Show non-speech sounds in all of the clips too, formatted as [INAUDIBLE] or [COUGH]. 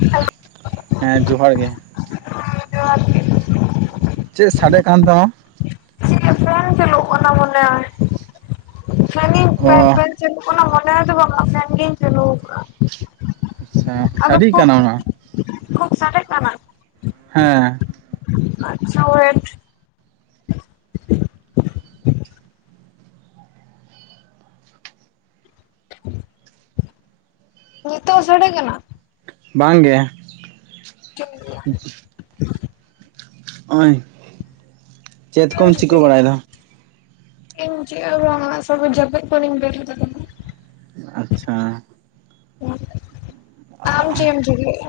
Hello [INAUDIBLE] ᱦᱮᱸ ᱡᱚᱦᱟᱨ ᱜᱮ ᱡᱚᱦᱟᱨ ᱜᱮ ᱪᱮᱫ ᱥᱟᱰᱮᱮᱜ ᱠᱟᱱ ᱛᱟᱢᱟ ᱯᱷᱮᱱ ᱪᱟᱞᱩᱜ ᱠᱟᱱᱟ ᱢᱚᱱᱮᱦᱚᱭ ᱥᱟᱜᱤᱧ ᱚ ᱯᱮ [INAUDIBLE] ᱪᱞᱩ ᱠᱟᱱᱟ ᱢᱚᱱᱮ ᱫᱚ ᱵᱟᱝᱢᱟ ᱯᱷᱱ ᱜᱤᱧ ᱪᱞᱩ ᱟᱠᱟᱫ [INAUDIBLE] ᱟᱪᱪᱷᱟ ᱥᱟᱟᱹᱨᱤᱜ ᱠᱟᱱᱟ ᱚᱱᱟ ᱦᱚᱸ ᱠᱷᱩᱵ ᱥᱟᱴᱮᱜ ᱠᱟᱱᱟ [INAUDIBLE] ᱦᱮᱸ ᱟᱪᱪᱷᱟ [INAUDIBLE] ᱦᱮᱸ [INAUDIBLE] ᱱᱤᱛᱚᱜ ᱦᱚ ᱥᱟᱰᱮ ᱠᱟᱱᱟ ᱵᱟᱝ ᱜᱮ ᱡᱚᱠᱷᱚᱱ [INAUDIBLE] ᱦ [INAUDIBLE] ᱱᱚᱜᱼᱚᱭ ᱠᱚᱢ ᱪᱮᱫ ᱪᱤᱠᱟᱹ ᱮᱢ ᱵᱟᱲᱟᱭᱮᱫᱟ ᱪᱮᱠᱟᱭᱟ ᱮᱫᱟ ᱤᱧ ᱪᱮᱠᱟ ᱜᱮ ᱵᱟᱝ ᱱᱤᱛᱚᱜ ᱯᱟᱯᱤᱜ ᱠᱷᱚᱱ ᱵᱮᱨᱮᱫᱚᱜ ᱠᱟᱱᱟ ᱟᱪᱪᱷᱟ ᱟᱢ ᱪᱮᱫ ᱮᱢ ᱪᱮᱠᱟᱭᱟ ᱮᱫᱟ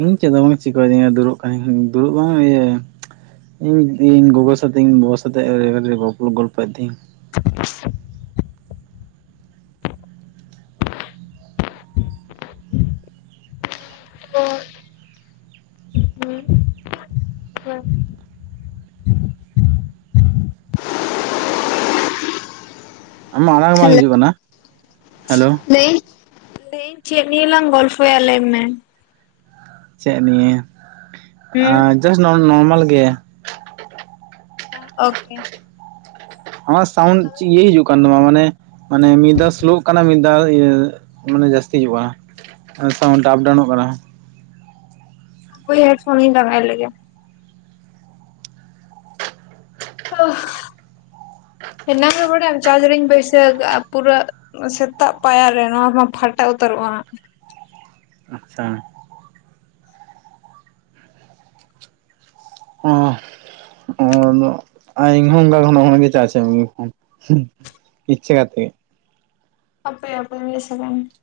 ᱤᱧ ᱪᱮᱫ ᱫᱚ ᱵᱟᱝ ᱪᱤᱠᱟᱹᱫᱤᱧᱟ ᱫᱩᱲᱩᱵ ᱫᱩᱲᱩᱵ ᱵᱟᱝ ᱤᱭᱟᱹ ᱤᱧ ᱤᱧ ᱜᱚᱜᱚ ᱥᱟᱛᱮᱜ ᱤᱧ ᱵᱟᱵᱟ ᱥᱟᱛᱮᱜ ᱜᱚᱞᱚ ᱜᱚᱞᱯᱚ ᱮᱮᱫ ᱛᱤᱧ ᱦᱮᱞᱳ ᱟᱢ ᱢᱟᱜ ᱟᱲᱟᱝ ᱵᱟᱝ ᱦᱤᱡᱩᱜ ᱠᱟᱱᱟ ᱦᱮᱞᱳ ᱞᱟᱹᱭᱤᱧ ᱪᱮᱫᱱᱤᱞᱟᱟᱝ ᱜᱚᱞᱯᱷᱚᱭᱟ ᱞᱟᱹᱭ ᱢᱮ ᱪᱮᱫ ᱱᱤᱭᱟᱹ ᱦᱩᱸ ᱡᱟᱥ ᱱᱚᱨᱢᱟᱞ ᱜᱮ ᱳᱠᱮ ᱟᱢᱟᱜ ᱥᱟᱣᱩᱱᱰ ᱤᱭᱟᱹ ᱦᱤᱡᱩᱜ ᱠᱟᱱ ᱛᱟᱢᱟ ᱢᱟᱱᱮ ᱢᱟᱱᱮ ᱢᱤᱫ ᱫᱷᱟᱣ ᱥᱞᱳᱜ ᱠᱟᱱᱟ ᱢᱤᱫ ᱫᱷᱟᱣ ᱤᱭᱟᱹ ᱢᱟᱱᱮ ᱡᱟᱹᱥᱛᱤ ᱦᱼᱟ ᱥᱟᱣᱩᱱᱰᱴ ᱟᱯᱰᱟᱣᱩᱱᱚᱜ ᱠᱟᱱᱟ ᱳ [INAUDIBLE] ᱦᱮᱰᱯᱷᱳᱱᱤᱧ ᱞᱟᱜᱟᱭ ᱞᱮᱭᱟ ᱮᱱᱟᱝ ᱨᱮ ᱵᱟᱲᱟᱭᱟᱢ ᱪᱟᱨᱡ ᱨᱤᱧ ᱵᱟᱹᱭᱥᱟᱹ ᱯᱩᱨᱟᱹ ᱥᱮᱛᱟᱜ ᱯᱟᱭᱟᱨᱨᱮ ᱱᱚᱣᱟ ᱢᱟ ᱯᱷᱟᱴᱟ ᱩᱛᱟᱹᱨᱚᱜᱼᱟ ᱟᱪᱪᱷᱟ ᱚᱸ ᱟᱨ [INAUDIBLE] ᱚᱢ ᱜᱮ ᱪᱟᱪ ᱤᱪᱪᱠᱟ ᱛᱮ [INAUDIBLE] ᱟᱯᱮ ᱟᱯᱮ ᱢᱮ ᱥᱟᱱ [INAUDIBLE]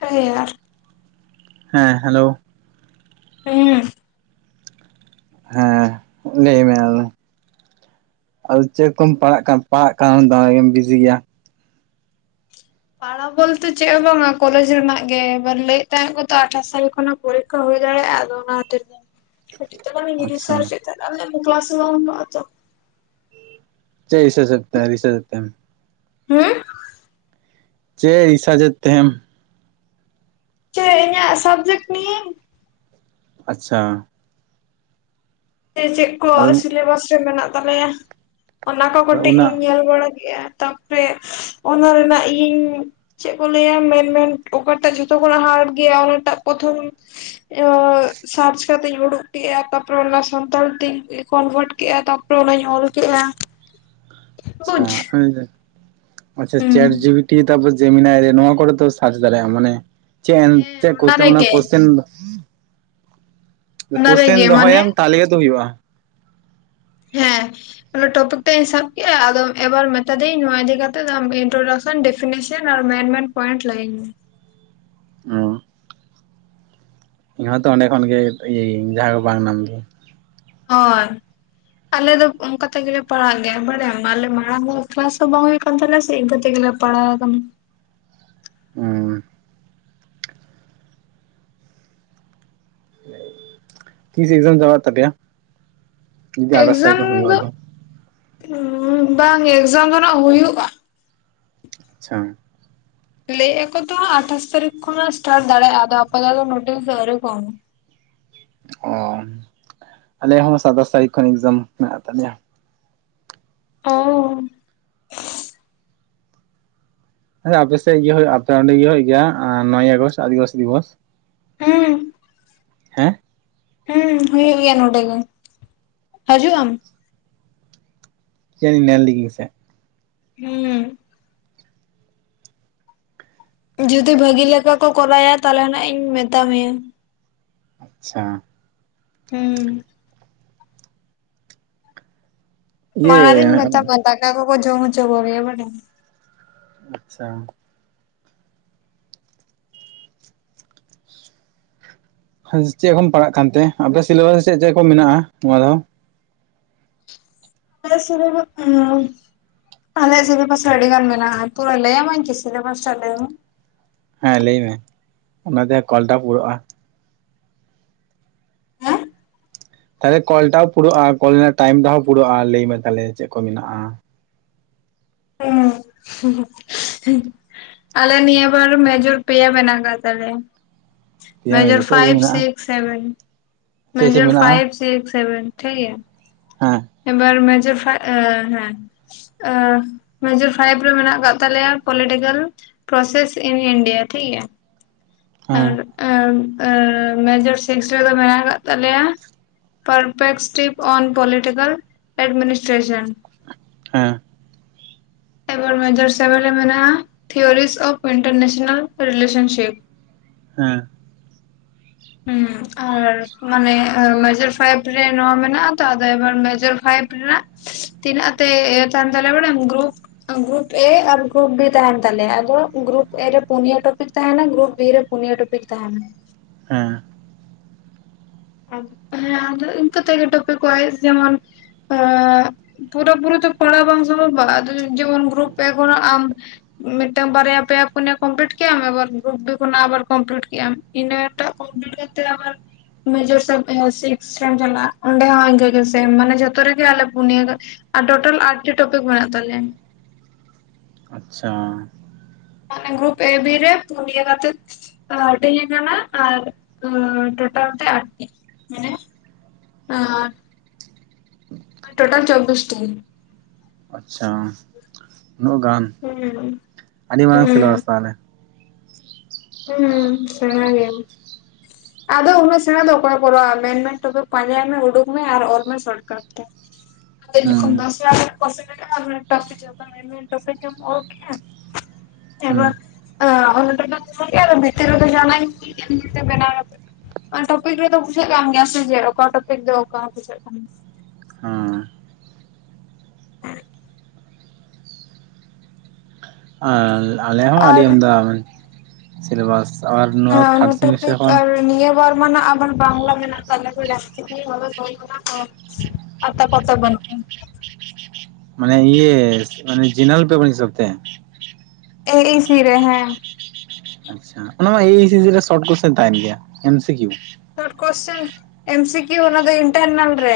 ᱛᱭᱟᱨ [INAUDIBLE] ᱦᱮᱸ ᱦᱮᱞᱳ ᱦᱮᱸ ᱦᱮᱸ ᱞᱟᱹᱭ ᱢᱮ ᱟᱫᱚ ᱟᱫᱚ ᱪᱮᱫ ᱠᱚᱢ ᱯᱟᱲᱟᱜ ᱯᱟᱲᱦᱟᱜ ᱠᱷᱟᱱ ᱫᱚᱢᱮᱜᱮᱢ ᱵᱤᱡᱤ ᱜᱮᱭᱟ ᱯᱟᱲᱦᱟᱣ ᱵᱚᱞᱛᱮ ᱪᱮᱫ ᱦᱚᱸ ᱵᱟᱝ-ᱟ ᱠᱚᱞᱮᱡᱽ ᱨᱮᱱᱟᱜ ᱜᱮ ᱮᱵᱟᱨ ᱞᱟᱹᱭᱮᱫ ᱛᱟᱦᱮᱸᱫ ᱠᱚ ᱛᱚ ᱟᱴᱷᱟᱥ ᱥᱟᱞ ᱠᱷᱚᱱᱟᱜ ᱯᱚᱨᱤᱠᱷᱟ ᱦᱳᱭ ᱫᱟᱲᱮᱭᱟᱜ-ᱟ ᱟᱫᱚ ᱚᱱᱟ ᱦᱟᱛᱤᱨ ᱟᱪᱪᱷᱟ ᱛᱮ [INAUDIBLE] ᱪᱮᱜ ᱨᱤᱡᱟᱡᱮᱜ ᱛᱮᱢ ᱨᱤᱡᱟᱡᱮᱜ ᱛᱮᱢ ᱦᱮᱸ ᱪᱮᱜ ᱨᱤᱥᱟᱡᱮᱫ ᱛᱮᱢ ᱪᱟᱭ ᱨᱮᱱᱟᱜ ᱥᱵᱽᱡᱮᱠᱴ ᱱᱤᱭᱟᱹ ᱟᱪᱪᱷᱟ ᱥᱮ ᱪᱮᱫ ᱠᱚ ᱟᱫᱚ ᱥᱤᱞᱮᱵᱟᱥ ᱨᱮ ᱢᱮᱱᱟᱜ ᱛᱟᱞᱮᱭᱟ ᱚᱱᱟ ᱠᱚ ᱠᱟᱹᱴᱤᱡ ᱚᱱᱟ ᱤᱧ ᱧᱮᱞ ᱵᱟᱲᱟ ᱠᱮᱜᱼᱟ ᱛᱟᱯᱚᱨᱮ ᱚᱱᱟ ᱨᱮᱱᱟᱜ ᱤᱧ ᱪᱮᱫ ᱠᱚ ᱞᱟᱹᱭᱟ ᱢᱮᱱᱢᱮᱱ ᱚᱠᱟᱴᱟᱜ ᱡᱷᱚᱛᱚ ᱠᱷᱚᱱᱟᱜ ᱦᱟᱨᱴ ᱜᱮᱭᱟ ᱚᱱᱟᱴᱟᱜ ᱯᱨᱚᱛᱷᱚᱢ ᱟ ᱪᱟᱨᱡ ᱠᱟᱛᱮ ᱩᱰᱩᱠ ᱠᱮᱫᱟ ᱛᱟᱯᱚᱨᱮ ᱚᱱᱟ [INAUDIBLE] ᱥᱟᱱᱛᱟᱲ ᱛᱮᱧ ᱠᱚᱱᱵᱷᱟᱴ ᱠᱮᱜᱼᱟ ᱛᱟᱯᱚᱨᱮ ᱚᱱᱟᱧ ᱚᱞ ᱠᱮᱜᱼᱟ ᱵᱩᱡᱽ ᱟᱪᱪᱷᱟ, ᱟᱪᱪᱷᱟ ᱦᱩᱸ ᱪᱮᱴ ᱡᱤᱯᱤᱴᱤ ᱛᱟ ᱯᱚ ᱡᱮᱢᱤᱱᱟᱭ ᱨᱮ ᱱᱚᱣᱟ ᱠᱚᱨᱮ ᱛᱚ ᱥᱟᱨᱪ ᱫᱟᱲᱮᱭᱟᱜᱼᱟ ᱢᱟᱱᱮ ᱪᱮᱫ ᱦᱮᱸ ᱪᱮᱫ ᱠᱚᱥᱪᱮᱱ ᱚᱱᱟ ᱨᱮᱜᱮ ᱠᱚᱥᱪᱮᱱ ᱚᱱᱟ ᱠᱳᱥᱪᱟᱵ ᱨᱮᱜᱮ ᱢᱟᱱᱮ ᱫᱚᱦᱚᱭᱟᱢ ᱛᱟᱦᱚᱞᱮ ᱜᱮ ᱛᱚ ᱦᱩᱭᱩᱜᱼᱟ ᱦᱮᱸ ᱚᱱᱟ ᱴᱚᱯᱤᱠ ᱴᱟᱜ ᱤᱧ ᱥᱟᱵ ᱠᱮᱜ-ᱟ, ᱟᱫᱚ ᱮᱵᱟᱨ ᱢᱮᱛᱟ ᱫᱤᱭᱟᱹᱧ ᱱᱚᱣᱟ ᱤᱫᱤ ᱠᱟᱛᱮᱫ ᱟᱢ ᱤᱱᱴᱨᱳᱰᱟᱠ ᱰᱤᱯᱷᱤᱱᱮᱥᱚᱱ ᱟᱨ ᱢᱮᱱ ᱢᱮᱱ ᱯᱚᱭᱮᱱᱴ ᱞᱟᱹᱭ ᱤᱧ ᱢᱮ ᱚ ᱤᱧ ᱦᱚᱸᱛᱚ ᱚᱸᱰᱮ ᱠᱷᱚᱱ ᱜᱮ ᱤᱭᱟᱹᱭᱤᱧ ᱡᱟᱦᱟᱸ ᱠᱚ ᱵᱟᱝ ᱧᱟᱢ ᱫᱤᱧ ᱚᱨ ᱟᱞᱮ ᱫᱚ ᱚᱱᱠᱟ ᱛᱮ ᱜᱮᱞᱮ ᱯᱟᱲᱟᱜ ᱜᱮᱭᱟ ᱵᱟᱲᱟᱭᱟᱢ ᱟᱞᱮ ᱢᱟᱲᱟᱝ [INAUDIBLE] ᱠᱞᱟᱥ ᱦᱚᱵᱟᱝ ᱦᱳᱭ ᱠᱟᱱ ᱛᱟᱞᱮᱭᱟᱥᱮ ᱤᱱᱠᱟ ᱛᱮᱜᱮ ᱞᱮ ᱯᱟᱲᱟᱣ ᱠᱟᱱ ᱚ ᱛᱤᱥ ᱮᱠᱡᱟᱢ ᱪᱟᱵᱟᱜ ᱛᱟᱯᱮᱭᱟ ᱡᱩᱫᱤ ᱟᱴᱷᱟᱥ ᱛᱟᱹᱨᱤᱠᱷ ᱮᱠᱡᱟᱢ ᱠᱷᱚᱱ ᱦᱩᱭᱩᱜᱼᱟ ᱫᱚ, ᱟᱫᱚ ᱵᱟᱝ ᱮᱠᱡᱟᱢ ᱫᱚ ᱱᱟᱜ ᱦᱩᱭᱩᱜᱼᱟ ᱟᱪᱪᱷᱟ ᱞᱟᱹᱭ ᱟᱠᱚ ᱛᱚ ᱟᱴᱷᱟᱥ ᱛᱟᱹᱨᱤᱠᱷ ᱠᱷᱚᱱᱟᱜ ᱥᱴᱟᱴ ᱫᱟᱲᱮᱭᱟᱜᱼᱟ ᱟᱫᱚ ᱟᱯᱟᱫᱟ ᱫᱚ ᱱᱳᱴᱤᱥ ᱟᱣᱨᱤ ᱠᱚ ᱮᱢᱟ ᱚ ᱟᱞᱮᱭᱟᱜ ᱦᱚᱸ ᱥᱟᱛᱟᱥ ᱛᱟᱨᱤᱠᱷ ᱠᱷᱚᱱ ᱮᱠᱡᱟᱢ ᱢᱮᱱᱟᱜ ᱛᱟᱞᱮᱭᱟ ᱚ [UNINTELLIGIBLE] ᱟᱯᱮ ᱥᱮᱫ ᱤᱭᱟᱹ ᱦᱳᱭᱳᱜ ᱟᱛᱚ ᱚᱸᱰᱮ ᱤᱭᱟᱹ ᱦᱳᱭᱳᱜ ᱜᱮᱭᱟ ᱟᱨ ᱱᱚᱭᱮ ᱟᱜᱚᱥᱴ ᱟᱹᱫᱤᱵᱟᱥᱤ ᱫᱤᱵᱚᱥ ᱦᱩᱸ ᱦᱮᱸ ᱦᱩᱸ ᱦᱩᱭᱩᱜ ᱜᱮᱭᱟ ᱱᱚᱰᱮ ᱜᱮ ᱦᱤᱡᱩᱜ ᱟᱢ [INAUDIBLE] ᱱᱮᱞ ᱜᱤᱜᱤᱧ ᱥᱮ ᱦᱩᱸ ᱡᱩᱫᱤ ᱵᱷᱟᱹᱜᱤ ᱞᱮᱠᱟ ᱠᱚ ᱠᱚᱨᱟᱭᱟ ᱛᱟᱦᱚᱞᱮ ᱱᱟᱜ ᱤᱧ ᱢᱮᱛᱟ ᱢᱮᱭᱟ ᱟᱪᱪᱷᱟ ᱦᱩᱸ ᱤᱭᱟᱹ ᱢᱟᱲᱟᱝ ᱨᱤᱧ ᱢᱮᱛᱟ ᱠᱚᱣᱟ ᱫᱟᱠᱟ ᱠᱚᱠᱚ ᱡᱚᱢ ᱦᱚᱪᱚ ᱠᱚᱜᱮᱭᱟ ᱵᱟᱰᱟᱭᱟᱢ ᱟᱪᱪᱷᱟ ᱪᱮᱫ ᱠᱚᱢ ᱯᱟᱲᱟᱜ ᱠᱟᱱᱛᱮ ᱟᱯᱮᱭᱟᱜ ᱥᱤᱞᱮᱵᱟᱥ ᱪᱮᱫ ᱪᱮᱫ ᱠᱚ ᱢᱮᱱᱟᱜᱼᱟ ᱱᱚᱣᱟ ᱫᱷᱟᱣ [UNINTELLIGIBLE] ᱟᱞᱮ ᱥᱤᱞᱮᱵᱟᱥ ᱨᱮ ᱟᱹᱰᱤ ᱜᱟᱱ ᱢᱮᱱᱟᱜ-ᱟ, ᱛᱩᱨᱟᱹ ᱞᱟᱹᱭ ᱟᱢᱤᱧ ᱠᱤ ᱥᱤᱞᱮᱵᱟᱥ ᱴᱟᱜ ᱰᱮᱢᱳ ᱦᱮᱸ ᱞᱟᱹᱭ ᱢᱮ ᱚᱱᱟᱛᱮ ᱠᱚᱞᱴᱟ ᱯᱩᱨᱟᱹᱜᱼᱟ ᱦᱮᱸ ᱛᱟᱦᱚᱞᱮ ᱠᱚᱞ ᱴᱟᱜ ᱦᱚᱸ ᱯᱩᱨᱟᱹᱜᱼᱟ ᱠᱚᱞ ᱨᱮᱱᱟᱜ ᱴᱟᱭᱤᱢ ᱦᱚᱸ ᱯᱩᱨᱟᱹᱜᱼᱟ ᱞᱟᱹᱭ ᱢᱮ ᱛᱟᱦᱞᱮ ᱪᱮᱫ ᱪᱮᱫ ᱠᱚ ᱢᱮᱱᱟᱜᱼᱟ ᱦᱩᱸ [UNINTELLIGIBLE] ᱟᱞᱮ ᱱᱤᱭᱟᱹ ᱵᱟᱨ ᱢᱮᱡᱚᱨ ᱯᱮᱭᱟ ᱢᱮᱱᱟᱜ ᱠᱟᱜ ᱛᱟᱞᱮᱭᱟ ᱯᱮᱭᱟ ᱢᱮᱡᱟ ᱢᱮᱡᱚᱨ ᱪᱮᱫ ᱪᱮᱫ ᱯᱷᱟᱭᱤᱵ ᱢᱮᱱᱟᱜᱼᱟ ᱥᱤᱠᱥ ᱥᱮᱵᱷᱮᱱ ᱪᱮᱫ ᱪᱮᱫ ᱢᱮᱡᱚᱡ ᱢᱮᱱᱟᱜᱼᱟ ᱯᱷᱟᱭᱤᱵ ᱥᱤᱠᱥ ᱥᱮᱵᱮᱱ ᱴᱷᱤᱠ ᱜᱮᱭᱟ ᱦᱮᱸ ᱮᱵᱟᱨ ᱢᱮᱡ ᱦᱮᱸ [INAUDIBLE] ᱢᱮᱡᱮᱨ ᱯᱷᱟᱭᱤᱵ ᱨᱮ ᱢᱮᱱᱟᱜ ᱟᱠᱟᱫ ᱛᱟᱞᱮᱭᱟ ᱯᱚᱞᱤᱴᱤᱠᱮᱞ ᱯᱨᱳᱥᱮᱥ ᱤᱱ ᱤᱱᱰᱤᱭᱟ ᱴᱷᱤᱠ ᱜᱮᱭᱟ ᱦᱮᱸ ᱟᱨ ᱮ ᱟᱨ ᱢᱮᱡᱚᱨ ᱥᱤᱠᱥ ᱨᱮᱫᱚ ᱢᱮᱱᱟᱜ ᱠᱟᱜ ᱛᱟᱞᱮᱭᱟ ᱯᱟᱨᱯᱮᱥᱴᱤᱠ ᱚᱱ ᱯᱳᱞᱤᱴᱤᱠᱮᱞ ᱪᱮᱯᱥ ᱢᱤᱱᱤᱥ ᱴᱤᱥᱮᱱ ᱦᱮᱸ ᱮᱵᱟᱨ ᱢᱮᱡᱚᱨ ᱥᱮᱵᱷᱮᱱ ᱨᱮ ᱢᱮᱱᱟᱜ ᱟ ᱛᱷᱤᱭᱚᱨᱤ ᱚᱯ ᱮᱱᱴᱟᱨᱱᱮᱥᱱᱟᱞ ᱨᱤᱞᱮᱥᱚᱱᱥᱤᱯ ᱦᱮᱸ ᱦᱚ ᱟᱨ ᱢᱟᱱᱮ ᱢᱮᱡᱚᱨ ᱯᱷᱟᱭᱤᱵ ᱨᱮ ᱱᱚᱣᱟ ᱢᱮᱱᱟᱜ ᱟ ᱛᱚ ᱟᱫᱚ ᱮᱵᱟᱨ ᱢᱮᱡᱚᱨ ᱯᱷᱟᱭᱤᱵ ᱨᱮᱱᱟᱜ ᱛᱤᱱᱟᱹᱜ ᱟᱛᱮᱜ ᱛᱟᱦᱮᱱ ᱛᱟᱞᱮᱭᱟ ᱵᱟᱰᱟᱭᱢ ᱜᱨᱩᱯ ᱜᱨᱩᱯ ᱮ ᱟᱨ ᱜᱨᱩᱯ ᱵᱤ ᱛᱟᱦᱮᱱ ᱛᱟᱞᱮᱭᱟ ᱟᱫᱚ ᱜᱨᱩᱯ ᱮ ᱨᱮ ᱯᱳᱱᱭᱟ ᱴᱚᱯᱤᱠ ᱛᱟᱦᱮᱱᱟ ᱜᱨᱩᱯ ᱵᱤ ᱨᱮ ᱯᱳᱱᱭᱟ ᱴᱩᱯᱤᱠ ᱛᱟᱦᱮᱱᱟ ᱦᱮᱸ ᱦᱮᱸ ᱟᱫᱚ ᱤᱱᱠᱟᱹ ᱛᱮᱜᱮ ᱴᱚᱯᱮᱠ ᱠᱚᱨᱟᱣ ᱦᱳᱭᱳᱜ ᱛᱤᱧᱟ ᱡᱮᱢᱚᱱ ᱟᱻ ᱯᱩᱨᱟᱹ ᱯᱩᱨᱤ ᱛᱚ ᱯᱟᱲᱦᱟᱣ ᱵᱟᱝ ᱥᱚᱢᱵᱷᱚᱵᱼᱟ ᱟᱫᱚ ᱡᱮᱢᱚᱱ ᱜᱨᱩᱯ ᱮᱠᱷᱚᱱᱟᱜ ᱟᱢ ᱢᱤᱫᱴᱟᱝ ᱵᱟᱨᱭᱟ ᱯᱮᱭᱟ ᱯᱩᱱᱭᱟ ᱠᱚᱢᱯᱞᱤᱴ ᱠᱮᱫᱮᱜ-ᱟᱢ ᱟᱵᱟᱨ ᱜᱨᱩᱯ ᱵᱤ ᱠᱷᱚᱱᱟᱜ ᱟᱵᱟᱨ ᱠᱚᱢᱯᱞᱤᱴ ᱠᱮᱫᱮᱜ-ᱟᱢ ᱤᱱᱟᱹ ᱴᱟᱜ ᱠᱚᱢᱯᱞᱤᱴ ᱠᱟᱛᱮ ᱟᱵᱟᱨ ᱢᱮᱡᱡᱚᱨ ᱥᱮ ᱟᱸ ᱥᱤᱠᱥ ᱨᱮᱢ ᱪᱟᱞᱟᱜ-ᱟ ᱚᱸᱰᱮ ᱦᱚᱸ ᱤᱝᱠᱟᱹ ᱜᱮ ᱥᱮᱢ ᱢᱟᱱᱮ ᱡᱚᱛᱚ ᱨᱮ ᱜᱮᱤ ᱟᱞᱮ ᱯᱩᱱᱭᱟ ᱠᱟᱛᱮ ᱟᱨ ᱴᱳᱴᱟᱞ ᱟᱴ ᱴᱤ ᱴᱚᱯᱤᱠ ᱢᱮᱱᱟᱜ ᱛᱟᱞᱮᱭᱟ ᱟᱪᱪᱷᱟ ᱜᱨᱩᱯ ᱮ ᱵᱤ ᱨᱮ ᱯᱩᱱᱤᱭᱟ ᱠᱟᱛᱮ ᱦᱟᱹᱴᱤᱧ ᱟᱠᱟᱱᱟ ᱟᱨ ᱴᱚᱴᱟ ᱛᱮ ᱟᱴᱴᱤ ᱢᱟᱱᱮ ᱦᱸᱟᱨ [UNINTELLIGIBLE] ᱴᱳᱴᱟᱞ ᱪᱚᱵᱽᱵᱤᱥ ᱴᱤ ᱟᱪᱪᱷᱟ ᱱᱩᱱᱟᱹᱜ ᱜᱟᱱ ᱦᱩᱸ ᱟᱹᱰᱤ ᱢᱟᱨᱟᱝ ᱦᱩᱸ ᱥᱮᱞᱮᱵᱟᱥ ᱛᱟᱦᱚᱞᱮ ᱦᱩᱸ ᱥᱮᱲᱟ ᱜᱮᱭᱟ ᱟᱫᱚ ᱩᱱᱟᱹᱜ ᱥᱮᱬᱟ ᱫᱚ ᱚᱠᱚᱭᱮ ᱠᱚᱨᱟᱣ-ᱟ ᱢᱮᱱᱼᱢᱮᱱ ᱴᱚᱯᱷᱤᱠ ᱯᱟᱸᱡᱟᱭ ᱢᱮ ᱩᱰᱩᱠ ᱢᱮ ᱟᱨ ᱚᱞ ᱢᱮ ᱥᱚᱴ ᱠᱟᱜ ᱟ ᱡᱠᱷ ᱦᱩᱸ ᱫᱥ ᱯᱚ [INAUDIBLE] ᱢᱤᱜ ᱴᱟᱝ ᱴᱚᱯᱤᱠ ᱮᱢ ᱚᱞ ᱠᱮᱜ-ᱟ ᱦᱩᱸ ᱮᱵᱟᱨ ᱚᱱᱟ ᱴᱚᱯᱤᱠ ᱚᱞ ᱠᱮᱜ-ᱟ ᱟᱫᱚ ᱵᱷᱤᱛᱤᱨ ᱨᱮ ᱫᱚ ᱡᱟᱸᱦᱟᱱᱟᱜ ᱤᱧ [INAUDIBLE] ᱵᱮᱱᱟᱣ ᱠᱟᱛᱮ ᱴᱚᱯᱤᱠ ᱨᱮᱫᱚ ᱵᱩᱡᱷᱟᱹᱜ ᱠᱟᱱ ᱜᱮᱭᱟ ᱥᱮ ᱡᱮ ᱚᱠᱟ ᱴᱚᱯᱤᱠ ᱫᱚ ᱚᱠᱟ ᱵᱩᱡᱷᱟᱹᱜ ᱠᱟᱱ ᱦᱩᱸ ᱟᱨ ᱟᱞᱮ ᱦᱚᱸ ᱟᱹᱰᱤ ᱟᱨ ᱟᱢᱫᱟ ᱥᱤᱞᱮᱵᱟᱥ ᱟᱨ ᱱᱚᱣᱟ ᱦᱟᱸ ᱱᱚ ᱛᱷᱟᱨᱰ ᱥᱮᱢᱤᱥᱴᱟᱨ ᱴᱚᱯᱤᱠ ᱠᱷᱚᱱ ᱟᱨ ᱱᱤᱭᱚᱢ ᱵᱚᱨ ᱢᱟᱱ ᱟᱵᱟᱨ ᱵᱟᱝᱞᱟ ᱢᱮᱱᱟᱜ ᱛᱟᱞᱮ ᱵᱩᱡᱷᱟᱴ [UNINTELLIGIBLE] ᱟ ᱛᱟ ᱯᱚᱨ ᱛᱚ ᱵᱟᱱᱩᱜ ᱠᱤᱱᱟ ᱢᱟᱱᱮ ᱤᱭᱮ ᱡᱮᱱᱟᱨᱮᱞ ᱯᱮᱯᱤᱨ ᱦᱤᱥᱟᱵ ᱛᱮ ᱮᱭ ᱤᱥᱤ ᱨᱮ ᱦᱮᱸ ᱟᱪᱪᱷᱟ ᱚᱱᱟ ᱢᱟ ᱮᱭ ᱮᱭ ᱥᱤᱥᱤ ᱨᱮ ᱥᱚᱨᱴ ᱠᱚᱥᱪᱮᱱ ᱨᱮ ᱛᱟᱦᱮᱱ ᱜᱮᱭᱟ M C Q short question MCQ ᱚᱱᱟ ᱫᱚ ᱤᱱᱴᱟᱨ ᱱᱟᱞ ᱨᱮ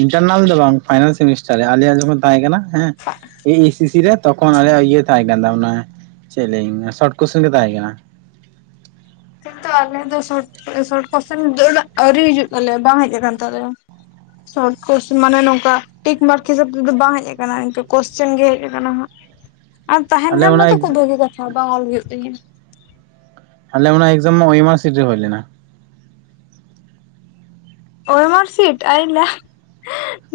ᱤᱱᱴᱟᱨᱱᱟᱞ ᱫᱚ ᱵᱟᱝ ᱯᱷᱟᱭᱱᱟᱨᱞ ᱥᱮᱢᱤᱥᱴᱟᱨ ᱨᱮ ᱟᱞᱮᱭᱟᱜ ᱡᱚᱠᱷᱚᱱ ᱛᱟᱦᱮᱸ ᱠᱟᱱᱟ ᱦᱮᱸ ᱤᱧ ᱮᱥ ᱥᱤ ᱨᱮ ᱛᱚᱠᱷᱚᱱ ᱟᱞᱮ ᱤᱭᱟᱹ ᱛᱟᱦᱮᱸ ᱠᱟᱱ ᱛᱟᱵᱚᱱᱟ ᱪᱮᱫ ᱞᱮᱧ ᱥᱚᱨᱴ ᱠᱚᱥᱪᱮᱱ ᱜᱮ ᱛᱟᱦᱮᱸ ᱠᱟᱱᱟ ᱠᱤᱱᱛᱩ ᱟᱞᱮ ᱫᱚ ᱥᱚᱴ ᱥᱚᱴ ᱠᱳᱥᱥᱮᱱ ᱟᱣᱨᱤ ᱦᱤᱡᱩᱜ ᱛᱟᱞᱮᱭᱟ ᱵᱟᱝ ᱦᱮᱡ ᱟᱠᱟᱱ ᱛᱟᱞᱮᱭᱼᱟ ᱥᱚᱨᱴ ᱠᱚᱥᱪᱮᱱ ᱢᱟᱱᱮ ᱱᱚᱝᱠᱟ ᱴᱤᱠ ᱢᱟᱨᱠ ᱦᱤᱥᱟᱹᱵ ᱛᱮᱫᱚ ᱵᱟᱝ ᱦᱮᱡ ᱟᱠᱟᱱᱟ ᱱᱤᱝᱠᱹ ᱠᱚᱥᱪᱮᱱ ᱜᱮ ᱦᱮᱡ ᱟᱠᱟᱱᱟ ᱦᱟᱜ ᱟᱨ ᱛᱟᱦᱮᱱ ᱟᱞᱮ ᱠᱷᱟᱱ ᱚᱱᱟ ᱢᱟᱛᱚ ᱠᱷᱩᱵ ᱵᱷᱟᱹᱜᱤ ᱠᱟᱛᱷᱟ ᱵᱟᱝ ᱚᱞ ᱦᱩᱭᱩᱜ ᱛᱤᱧᱟᱹ ᱟᱞᱮ ᱚᱱᱟ ᱮᱠᱡᱟᱢ ᱩᱭᱤᱵᱟᱨ ᱥᱤᱴ ᱨᱮ ᱦᱩᱭ ᱞᱮᱱᱼᱟ ᱳᱭᱮᱢᱟᱨᱥᱤᱴ ᱟᱭᱩ ᱱᱟ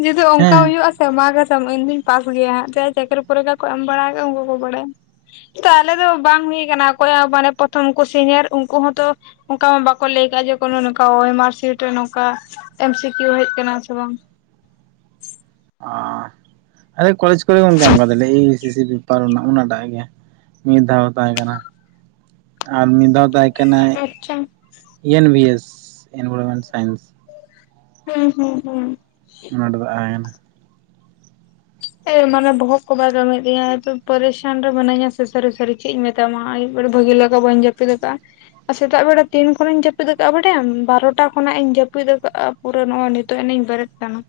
ᱡᱩᱫᱤ ᱚᱱᱠᱟ ᱦᱮᱸ ᱦᱩᱭᱩᱜᱼᱟ ᱢᱟ ᱠᱟᱥᱟᱢ ᱤᱧ ᱫᱩᱧ ᱯᱟᱥ ᱜᱮᱭᱟ ᱦᱟᱸᱜ ᱡᱟᱭ ᱪᱟᱹᱠᱨᱤ ᱯᱚᱨᱤᱠᱷᱟ ᱠᱚ ᱮᱢ ᱵᱟᱲᱟ ᱩᱱᱠᱩ ᱠᱚ ᱵᱟᱲᱟᱭᱼᱟ ᱛᱚ ᱟᱞᱮ ᱫᱚ ᱵᱟᱝ ᱦᱩᱭ ᱠᱟᱱᱟ ᱚᱠᱚᱭᱟᱜ ᱢᱟᱱᱮ ᱯᱨᱚᱛᱷᱚᱢ ᱠᱚ ᱥᱤᱱᱤᱭᱟᱨ ᱩᱱᱠᱩ ᱦᱚᱸ ᱛᱚ ᱚᱝᱠᱟ ᱢᱟ ᱵᱟᱠᱚ ᱞᱟᱹᱭ ᱟᱠᱟᱜᱼᱟ, ᱡᱮ ᱠᱚᱱᱚ ᱱᱚᱝᱠᱟ ᱳᱭᱮᱢᱟᱨ ᱥᱤᱴ ᱨᱮ ᱱᱚᱝᱠᱟ ᱮᱢ ᱥᱤ ᱠᱤᱭᱩ ᱦᱮᱡ ᱠᱟᱱᱟ ᱥᱮ ᱵᱟᱝ? ᱚᱻ ᱟᱞᱮ ᱠᱚᱞᱮᱡᱽ ᱠᱚᱨᱮ ᱜᱚᱢᱠᱮ ᱮᱢ ᱠᱟᱫᱟᱞᱮ ᱮ ᱥᱤ ᱥᱤ ᱯᱮᱯᱟᱨ ᱚᱱᱟ ᱩᱱᱟᱴᱟᱜ ᱜᱮ ᱾ ᱢᱤᱫ ᱫᱷᱟᱣ ᱛᱟᱦᱮᱸ ᱠᱟᱱᱟ ᱟᱨ ᱢᱤᱫ ᱫᱷᱟᱣ ᱛᱟᱦᱮᱸ ᱠᱮᱱᱮᱭ ᱟᱪᱪᱷᱟ E N V S environment science. ᱦᱩᱸ ᱦᱩᱸ ᱦᱩᱸ ᱾ ᱱᱚᱸᱰᱮ ᱫᱚ ᱟᱭᱮᱱ ᱾ [UNINTELLIGIBLE] ᱮ ᱢᱟᱱᱮ ᱵᱚᱦᱚᱜ ᱠᱚ ᱵᱟᱭ ᱠᱟᱹᱢᱤᱭᱮᱜ ᱛᱤᱧᱟ ᱮ ᱛᱚ ᱯᱟᱨᱤᱥᱟᱱ ᱨᱮ ᱢᱟᱱᱟᱧᱟ ᱥᱮ ᱥᱟᱹᱨᱤ ᱥᱟᱹᱨᱤ ᱾ ᱪᱮᱫ ᱤᱧ ᱢᱮᱛᱟᱢᱟ ᱟᱭᱩᱵ ᱵᱮᱨᱟ ᱵᱷᱟᱹᱜᱤ ᱞᱮᱠᱟ ᱵᱟᱹᱧ ᱡᱟᱹᱯᱤᱫ ᱟᱠᱟᱜᱼᱟ ᱾ [UNINTELLIGIBLE] ᱥᱮᱛᱟᱜ ᱵᱮᱲᱟ ᱛᱤᱱ ᱠᱷᱚᱱᱤᱧ ᱡᱟᱹᱯᱤᱫ ᱟᱠᱟᱜᱼᱟ, ᱵᱟᱰᱟᱭᱟᱢ ᱵᱟᱨᱚᱴᱟ ᱠᱷᱚᱱᱟᱜ ᱤᱧ ᱡᱟᱹᱯᱤᱫ ᱟᱠᱟᱫᱼᱟ ᱾ ᱯᱩᱨᱟᱹ ᱱᱚᱜᱼᱚᱭ ᱱᱤᱛᱚᱜ ᱮᱱᱤᱧ ᱵᱮᱨᱮᱫ ᱠᱟᱱᱟ,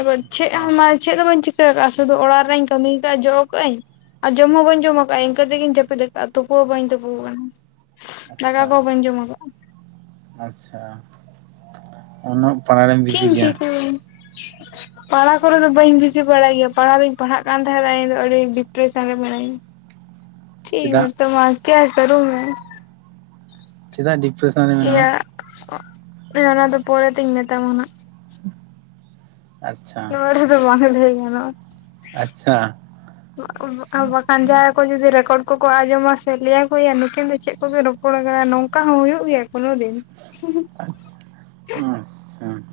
ᱮᱵᱟᱨ ᱪᱮᱜ ᱟᱪᱪᱷᱟ ᱦᱚᱸ ᱪᱮ ᱦᱚᱸ ᱵᱟᱹᱧ ᱪᱤᱠᱟᱹᱼᱼ ᱠᱟᱹ ᱠᱟᱜᱼᱟ ᱥᱩᱫᱩ ᱚᱲᱟᱜ ᱨᱮᱱᱟᱜ ᱤᱧ ᱠᱟᱹᱢᱤ ᱠᱟᱟᱜᱼᱟ ᱡᱚᱜ ᱠᱟᱜᱽᱟᱹᱧ ᱟᱨ ᱡᱚᱢ ᱦᱚᱸ ᱵᱟᱹᱧ ᱡᱚᱢ ᱠᱟᱜᱼᱟ ᱤᱱᱠᱟᱹ ᱛᱮᱜᱮᱧ ᱡᱟᱹᱯᱤᱫ ᱟᱠᱟᱟᱜᱼᱟ ᱛᱩᱯᱩ ᱦᱚᱸ ᱵᱟᱹᱧ ᱛᱩᱯᱩ ᱣᱟᱠᱟᱱᱟ ᱫᱟᱠᱟ ᱟᱪᱪᱷᱟ ᱠᱚ ᱵᱟᱹᱧ ᱡᱚᱢᱼᱟ ᱠᱟᱜᱼᱟ ᱟᱪᱪᱷᱟ ᱩᱱᱟᱹᱜ, ᱯᱟᱲᱦᱟᱣ ᱨᱮᱢ ᱵᱤᱡᱤ ᱪᱮᱧ ᱜᱮᱭᱟ ᱪᱤᱠᱟᱹᱭ ᱾ ᱯᱟᱲᱦᱟᱣ ᱠᱚᱨᱮ ᱫᱚ ᱵᱟᱹᱧ ᱵᱤᱡᱤ ᱵᱟᱲᱟᱭ ᱜᱮᱭᱟ ᱯᱟᱲᱦᱟᱣ ᱫᱚᱧ ᱯᱟᱲᱦᱟᱜ ᱠᱟᱱ ᱛᱟᱦᱮᱸᱱᱟ ᱤᱧ ᱫᱚ ᱟᱹᱰᱤ ᱰᱤᱯᱨᱮᱥᱮᱱ ᱨᱮ ᱢᱤᱱᱟᱹᱧᱟ ᱾ ᱪᱮᱜ ᱤᱧ ᱪᱮᱫᱟᱜ ᱢᱮᱴᱟᱢᱟ ᱠᱮᱭᱟ ᱠᱟᱨᱩ ᱢᱮ ᱾ ᱪᱮᱫᱟᱜ ᱰᱤᱯᱨᱮᱥᱚᱱ ᱨᱮ ᱢᱮᱱᱟᱜᱼᱟ? ᱤᱭᱟᱹ ᱚᱱᱟ ᱫᱚ ᱯᱚᱨᱮ ᱛᱮᱧ ᱢᱮᱛᱟᱢᱟ ᱱᱟᱜ ᱾ ᱟᱪᱪᱷᱟ ᱱᱚᱰᱮ ᱫᱚ ᱵᱟᱝ ᱞᱟᱹᱭ ᱜᱟᱱᱟᱜᱼᱟ ᱾ ᱟᱪᱪᱷᱟ, [INAUDIBLE] ᱵᱟᱠᱷᱟᱱ ᱡᱟᱦᱟᱸᱭ ᱠᱚ ᱡᱩᱫᱤ ᱨᱮᱠᱚᱨᱰ ᱠᱚᱠᱚ ᱟᱸᱡᱚᱢᱟ ᱥᱮ ᱞᱟᱹᱭᱟ ᱠᱩᱭᱟ ᱱᱩᱠᱤᱱ ᱫᱚ ᱪᱮᱫ ᱠᱚᱵᱤᱱ ᱨᱚᱯ ᱠᱚᱲᱟ ᱠᱟᱱᱟᱭ ᱱᱚᱝᱠᱟ ᱦᱚᱸ ᱦᱩᱭᱩᱜ ᱜᱮᱭᱟ ᱠᱚᱱᱚ ᱫᱤᱱ ᱾ ᱟᱪᱪᱷᱟ ᱦᱚᱸ ᱦᱚᱸ ᱾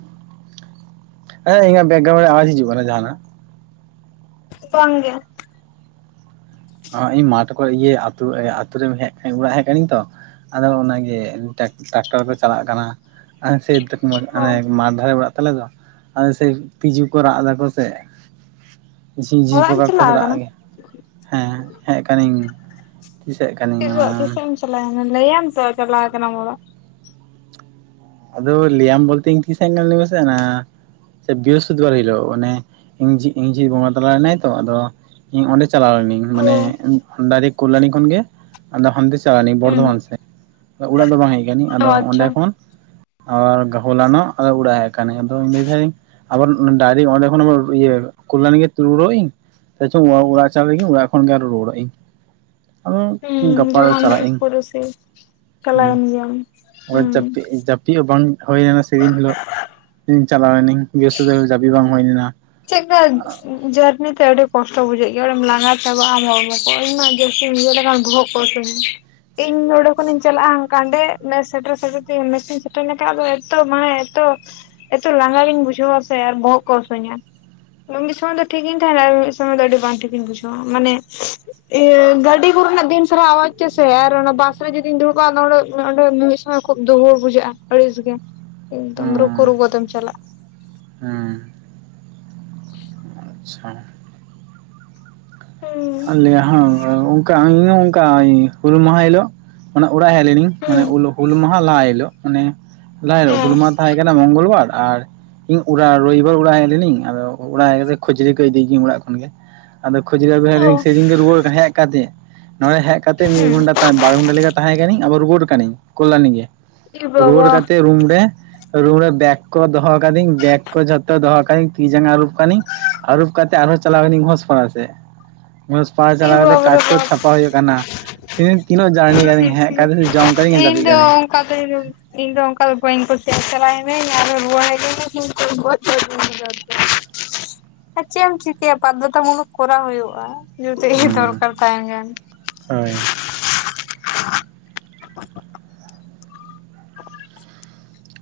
ᱦᱮᱸ ᱤᱧᱟᱹᱜ ᱵᱮᱠᱜᱨᱟᱣᱩᱱ ᱨᱮ ᱟᱣᱟᱪ ᱦᱤᱡᱩᱜ ᱠᱟᱱᱟ ᱡᱟᱦᱟᱱᱟᱜ᱾ ᱵᱟᱝ ᱜᱮ᱾ ᱤᱧ ᱢᱟ ᱴᱮᱠᱚ ᱤᱭᱟᱹ ᱟᱛᱩ, ᱟᱛᱩ ᱨᱮ ᱦᱮᱜ ᱚᱲᱟᱜ ᱦᱮᱜ ᱟᱠᱟᱱᱟᱧ ᱛᱚᱼᱼ ᱟᱫᱚ ᱚᱱᱟᱜᱮ ᱴᱟᱠ, ᱴᱟᱠᱴᱟᱨ ᱠᱚ ᱪᱟᱞᱟᱜ ᱠᱟᱱᱟ ᱥᱮᱼᱼ ᱢᱟᱱᱮ ᱚ ᱢᱟᱴ ᱫᱷᱟᱨᱮ ᱚᱲᱟᱜ ᱛᱟᱞᱮ ᱫᱚ, ᱟᱞᱮ ᱥᱮ ᱛᱤᱡᱩ ᱠᱚ ᱨᱟᱜ ᱮᱫᱟ ᱠᱚ ᱥᱮᱼᱼ ᱡᱷᱤ ᱡᱷᱤ ᱚᱲᱟᱜ ᱮᱢ ᱵᱟᱠᱚ ᱪᱟᱞᱟᱣ ᱪᱟᱞᱟᱜ ᱟᱠᱟᱱᱟ ᱜᱮ ᱦᱮᱸ ᱦᱮᱜ ᱠᱟᱱᱟᱹᱧ ᱛᱤᱥᱟᱹᱜ ᱠᱟᱱ? [UNINTELLIGIBLE] ᱛᱤᱥᱚᱜ ᱛᱤᱥᱮᱢ ᱪᱟᱞᱟᱣᱮᱱᱟ, ᱞᱟᱹᱭᱟᱢ ᱛᱚ ᱪᱟᱞᱟᱣ ᱟᱠᱟᱱᱟ ᱚᱲᱟᱜ? ᱟᱫᱚ ᱞᱤᱭᱟᱢ ᱵᱚᱞᱛᱮ ᱤᱧ ᱛᱤᱥ ᱦᱮᱡ ᱞᱤᱧ ᱞᱟᱭ ᱢᱮ ᱥᱮ ᱦᱟᱸᱼᱼ ᱥᱮ ᱵᱤᱨᱚᱥᱯᱚᱛᱤ ᱵᱟᱨ ᱦᱤᱞᱳᱜ ᱚᱱᱮ ᱤᱧ ᱡᱷᱤ ᱤᱧ ᱡᱷᱤ ᱵᱚᱸᱜᱟ ᱛᱟᱞᱟ ᱮᱱᱟᱭ ᱛᱚ ᱟᱫᱚ? ᱤᱧ ᱚᱸᱰᱮ ᱪᱟᱞᱟᱣ ᱞᱮᱱᱟᱹᱧ ᱢᱟᱱᱮ ᱚ ᱰᱟᱭᱨᱮᱠ ᱠᱚᱞᱟᱱᱤ ᱠᱷᱚᱱ ᱜᱮᱼᱼ ᱟᱫᱚ ᱦᱟᱱᱛᱮ ᱪᱟᱞᱟᱣ ᱱᱤᱧ ᱦᱩᱸ ᱵᱚᱨᱫᱷᱚᱢᱟᱱ ᱥᱮᱜ ᱚᱲᱟᱜ ᱫᱚ ᱵᱟᱝ ᱦᱮᱜ ᱠᱟᱱᱟᱧ ᱟᱫᱚ ᱚ ᱚᱸᱰᱮ ᱟᱪᱪᱷᱟ ᱠᱷᱚᱱᱼᱼ ᱟ ᱦᱚᱞᱟᱱᱚᱜ ᱟᱫᱚ ᱚᱲᱟᱜ ᱟᱠᱟᱱᱤᱧ ᱟᱫᱚ ᱢᱤᱫᱷᱟᱹᱤᱧᱼᱼ ᱟᱵᱟᱨ ᱰᱟᱭᱨᱮ ᱚᱸᱰᱮ ᱠᱷᱚᱱ ᱤᱭᱟᱹ ᱠᱚᱞᱟᱱᱤ ᱜᱮ ᱛᱤᱜᱩ ᱨᱩᱣᱟᱲᱚᱜ ᱤᱧ? ᱛᱟᱪᱪᱷᱟ ᱚᱲᱟᱜ ᱪᱟᱞᱟᱜ ᱞᱤᱜᱤᱧ ᱚᱲᱟᱜ ᱠᱷᱚᱱ ᱜᱮ ᱨᱚᱣᱟᱲᱚᱜ ᱟᱧ ᱾ ᱦᱚ [UNINTELLIGIBLE] ᱦᱩᱸ ᱜᱟᱯᱟ ᱡᱚᱠᱷᱚᱱ ᱪᱟᱞᱟᱜ ᱤᱸᱧ ᱤᱥᱠᱩᱞ ᱨᱮᱥᱮ ᱪᱟᱞᱟᱣᱮᱱ ᱜᱮᱭᱟᱢ ᱦᱩᱸ ᱡᱟᱹᱼᱼ ᱡᱟᱹᱯᱤᱜ ᱦᱚᱸ ᱵᱟᱝ ᱦᱚᱭ ᱞᱮᱱᱟ, ᱥᱮᱫᱤᱱ ᱦᱤᱞᱚᱜ ᱪᱟᱞᱟᱣ ᱞᱮᱱᱟᱹᱧ ᱜᱮᱥ [UNINTELLIGIBLE] ᱦᱚᱸ ᱡᱟᱯᱤᱜ ᱵᱟᱝ ᱦᱩᱭ ᱞᱮᱱᱟ᱾ [INAUDIBLE] ᱪᱮᱜ ᱠᱟᱡ? ᱡᱟᱹᱨᱱᱤ ᱛᱮ ᱟᱹᱰᱤ ᱠᱚᱥᱴᱚ ᱵᱩᱡᱷᱟᱹᱜ ᱜᱮᱭᱟ ᱵᱟᱲᱟᱭᱟᱢ, ᱞᱟᱸᱜᱟ ᱪᱟᱵᱟᱜ ᱟᱢ ᱦᱚᱲᱢᱚ ᱠᱚ ᱤᱧ ᱢᱟ ᱡᱟᱥᱛᱤᱧ ᱩᱭᱦᱟᱹᱨ ᱞᱮᱠᱷᱟᱱ ᱵᱚᱦᱚᱜᱼᱼ [UNINTELLIGIBLE] ᱤᱧ ᱱᱚᱸᱰᱮ ᱠᱷᱚᱱᱤᱧ ᱪᱟᱞᱟᱜᱼᱟ ᱠᱟᱸᱰᱮ, ᱱᱮᱜ ᱥᱮᱴᱮᱨ, ᱥᱮᱴᱮᱨ ᱛᱮ ᱢᱮᱥ ᱤᱧ ᱥᱮᱴᱮᱨ ᱞᱮᱱ ᱠᱷᱟᱡ ᱟᱫᱚ ᱮᱛᱚ ᱢᱟᱱᱮ ᱮᱛᱚᱼᱼ ᱮᱛᱚ ᱞᱟᱸᱜᱟ ᱜᱤᱧ ᱵᱩᱡᱷᱟᱹᱣᱟ ᱥᱮ ᱟᱨ ᱵᱚᱦᱚᱜ ᱠᱚ ᱦᱟᱹᱥᱩᱧᱟ᱾ ᱢᱤᱫ ᱥᱚᱢᱚᱭ ᱫᱚ ᱴᱷᱤᱠ ᱜᱤᱧ ᱛᱟᱦᱮᱸᱱᱟ ᱟᱨ ᱢᱤᱫ ᱥᱚᱢᱚᱭ ᱫᱚ ᱟᱹᱰᱤ ᱵᱟᱝ ᱴᱷᱤᱠ ᱤᱧ ᱵᱩᱡᱷᱟᱹᱣᱟ ᱢᱟᱱᱮᱼᱼ ᱤᱭᱟᱹ ᱜᱟᱹᱰᱤ ᱠᱚᱨᱮᱱᱟᱜ ᱫᱤᱱ [UNINTELLIGIBLE] ᱪᱮ ᱥᱮ ᱟᱨ ᱚᱱᱟ ᱵᱟᱥ ᱨᱮ ᱡᱩᱫᱤᱧ ᱫᱩᱲᱩᱵᱟ, ᱟᱫᱚ ᱚᱸᱰᱮ, ᱢᱮ ᱚᱸᱰᱮ ᱢᱤᱥ ᱟᱨ ᱠᱷᱩᱵ ᱫᱩᱦᱩᱲ ᱵᱩᱡᱷᱟᱹᱜᱼᱟ, ᱟᱹᱲᱤᱥᱜᱮ ᱮᱠᱫᱚᱢ ᱦᱩᱸ ᱨᱩᱠᱩ ᱨᱩᱠᱩ ᱛᱮᱹᱢ ᱪᱟᱞᱟᱜ ᱦᱩᱸ ᱟᱪᱪᱷᱟ ᱦᱩᱸ ᱟᱞᱮᱭᱟᱜ ᱦᱚᱸ ᱚᱝᱟ ᱚᱝᱠᱟ ᱤᱧᱦᱚᱸ ᱚᱝᱠᱟ ᱦᱩᱞ ᱢᱟᱦᱟ ᱦᱤᱞᱳᱜ ᱚᱱᱟ ᱩᱲᱟᱜ ᱦᱮᱡ ᱞᱤᱱᱤᱧ ᱢᱟᱱᱮ ᱦᱩᱸ ᱦᱩᱞ ᱢᱟᱦᱟ ᱞᱟᱦᱟ ᱦᱤᱞᱳᱜ ᱢᱟᱱᱮ ᱞᱟᱦᱟ ᱦᱤᱞᱳᱜ ᱦᱩᱞ ᱦᱮᱸ ᱢᱟᱦᱟ ᱛᱟᱦᱮᱸ ᱠᱟᱱᱟ ᱢᱚᱝᱜᱚᱞ ᱵᱟᱨ ᱟᱨ ᱤᱧ ᱩᱲᱟᱜ ᱨᱚᱵᱤᱵᱟᱨ ᱩᱲᱟᱜ ᱦᱮᱡ ᱞᱤᱱᱤᱧ ᱟᱫᱚ ᱚᱲᱟᱜ ᱦᱮᱡ ᱠᱟᱛᱮ ᱠᱷᱳᱡᱳᱨᱤ ᱠᱚ ᱤᱫᱤᱭ ᱜᱤᱭᱟᱹᱧ ᱩᱲᱟᱜ ᱠᱷᱚᱱ ᱜᱮ ᱟᱫᱚ ᱠᱷᱩᱡᱩᱨᱤ ᱟᱜᱩ ᱦᱮᱜ ᱞᱤᱱᱤ ᱚ ᱥᱮᱫᱤᱱ ᱜᱮ ᱨᱩᱣᱟᱹᱲ ᱦᱮᱜ ᱠᱟᱛᱮ ᱱᱚᱰᱮ ᱦᱮᱡᱠᱟᱛᱮ ᱢᱤᱫ ᱜᱷᱚᱱᱴᱟ ᱵᱟᱨ ᱜᱷᱚᱱᱴᱟ ᱞᱮᱠᱟ ᱛᱟᱦᱮᱸ ᱠᱟᱱᱤᱧ ᱟᱵᱟᱨ ᱨᱩᱣᱟᱹᱲ ᱠᱟᱱᱤᱧ ᱠᱚᱞᱟᱱᱤ ᱜᱮ ᱮ ᱵᱟᱵᱟ ᱨᱩᱣᱟᱹᱲ ᱠᱟᱛᱮᱜ ᱨᱩᱢ ᱨᱮ ᱨᱩᱢ ᱨᱮ ᱵᱮᱜᱽ ᱠᱚ ᱫᱚᱦᱚ ᱠᱟᱹᱫᱤᱧ ᱵᱮᱜᱽ ᱠᱚ ᱡᱷᱚᱛᱚ ᱫᱚᱦᱚ ᱠᱟᱫᱤᱧ ᱛᱤ ᱡᱟᱸᱜᱟ ᱟᱹᱨᱩᱵ ᱠᱟᱱᱤᱧ ᱟᱹᱨᱩᱵ ᱠᱟᱛᱮᱫ ᱟᱨᱦᱚ ᱪᱟᱞᱟᱣ ᱱᱤᱧ ᱦᱚᱥᱯᱟᱲᱟ ᱟᱛ ᱦᱟᱥᱟ ᱯᱟᱦᱟ ᱮ ᱪᱟᱞᱟ ᱠᱟᱛᱮ ᱵᱟᱯ ᱠᱟᱴ ᱨᱮ ᱠᱚ ᱵᱟᱯ ᱪᱷᱟᱯᱟ ᱦᱩᱭᱩᱜ ᱠᱟᱱᱟ ᱛᱤᱱᱟᱹᱜ, ᱛᱤᱱᱟᱹᱜ ᱡᱟᱨᱱᱤ ᱪᱷᱤ ᱠᱟᱹᱫᱤᱧ ᱪᱷᱤ ᱦᱮᱡ ᱠᱟᱛᱮ ᱡᱚᱢ ᱪᱷᱤ ᱠᱟᱹᱫᱤᱧ ᱤᱧ ᱡᱟᱹᱯᱤᱫ ᱠᱟᱹᱫᱟᱹᱧ᱾ [INAUDIBLE] ᱤᱧ ᱫᱚ ᱚᱝᱠᱟ ᱫᱚ ᱵᱟᱹᱧ ᱠᱩᱥᱤᱭᱟᱜ-ᱟ, ᱪᱟ [INAUDIBLE] ᱟᱨ ᱪᱮᱜ ᱮᱢ ᱪᱤᱠᱟᱹᱭᱟ ᱵᱟᱫᱽᱫᱷᱚᱛᱟ ᱢᱩᱞᱚᱠ ᱠᱚᱨᱟᱣ ᱦᱩᱭᱩᱜᱼᱟ ᱡᱩᱫᱤ ᱦᱩᱸ ᱫᱚᱨᱠᱟᱨ ᱛᱟᱦᱮᱱ ᱠᱷᱟᱱ ᱦᱳᱭ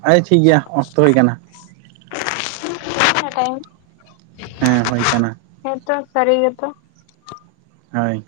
ᱟᱪᱪᱷᱟ ᱴᱷᱤᱠ ᱜᱤᱭᱟ ᱚᱠᱛᱚ ᱦᱩᱭ ᱠᱟᱱᱟ। ᱛᱤᱱᱟᱹᱜ ᱴᱟᱭᱤᱢ? ᱦᱮᱸ ᱦᱩᱭᱳᱭ ᱠᱟᱱᱟ ᱦᱮᱸᱛᱚ ᱥᱟᱹᱨᱤ ᱜᱮ ᱛᱚ! ᱦᱳᱭ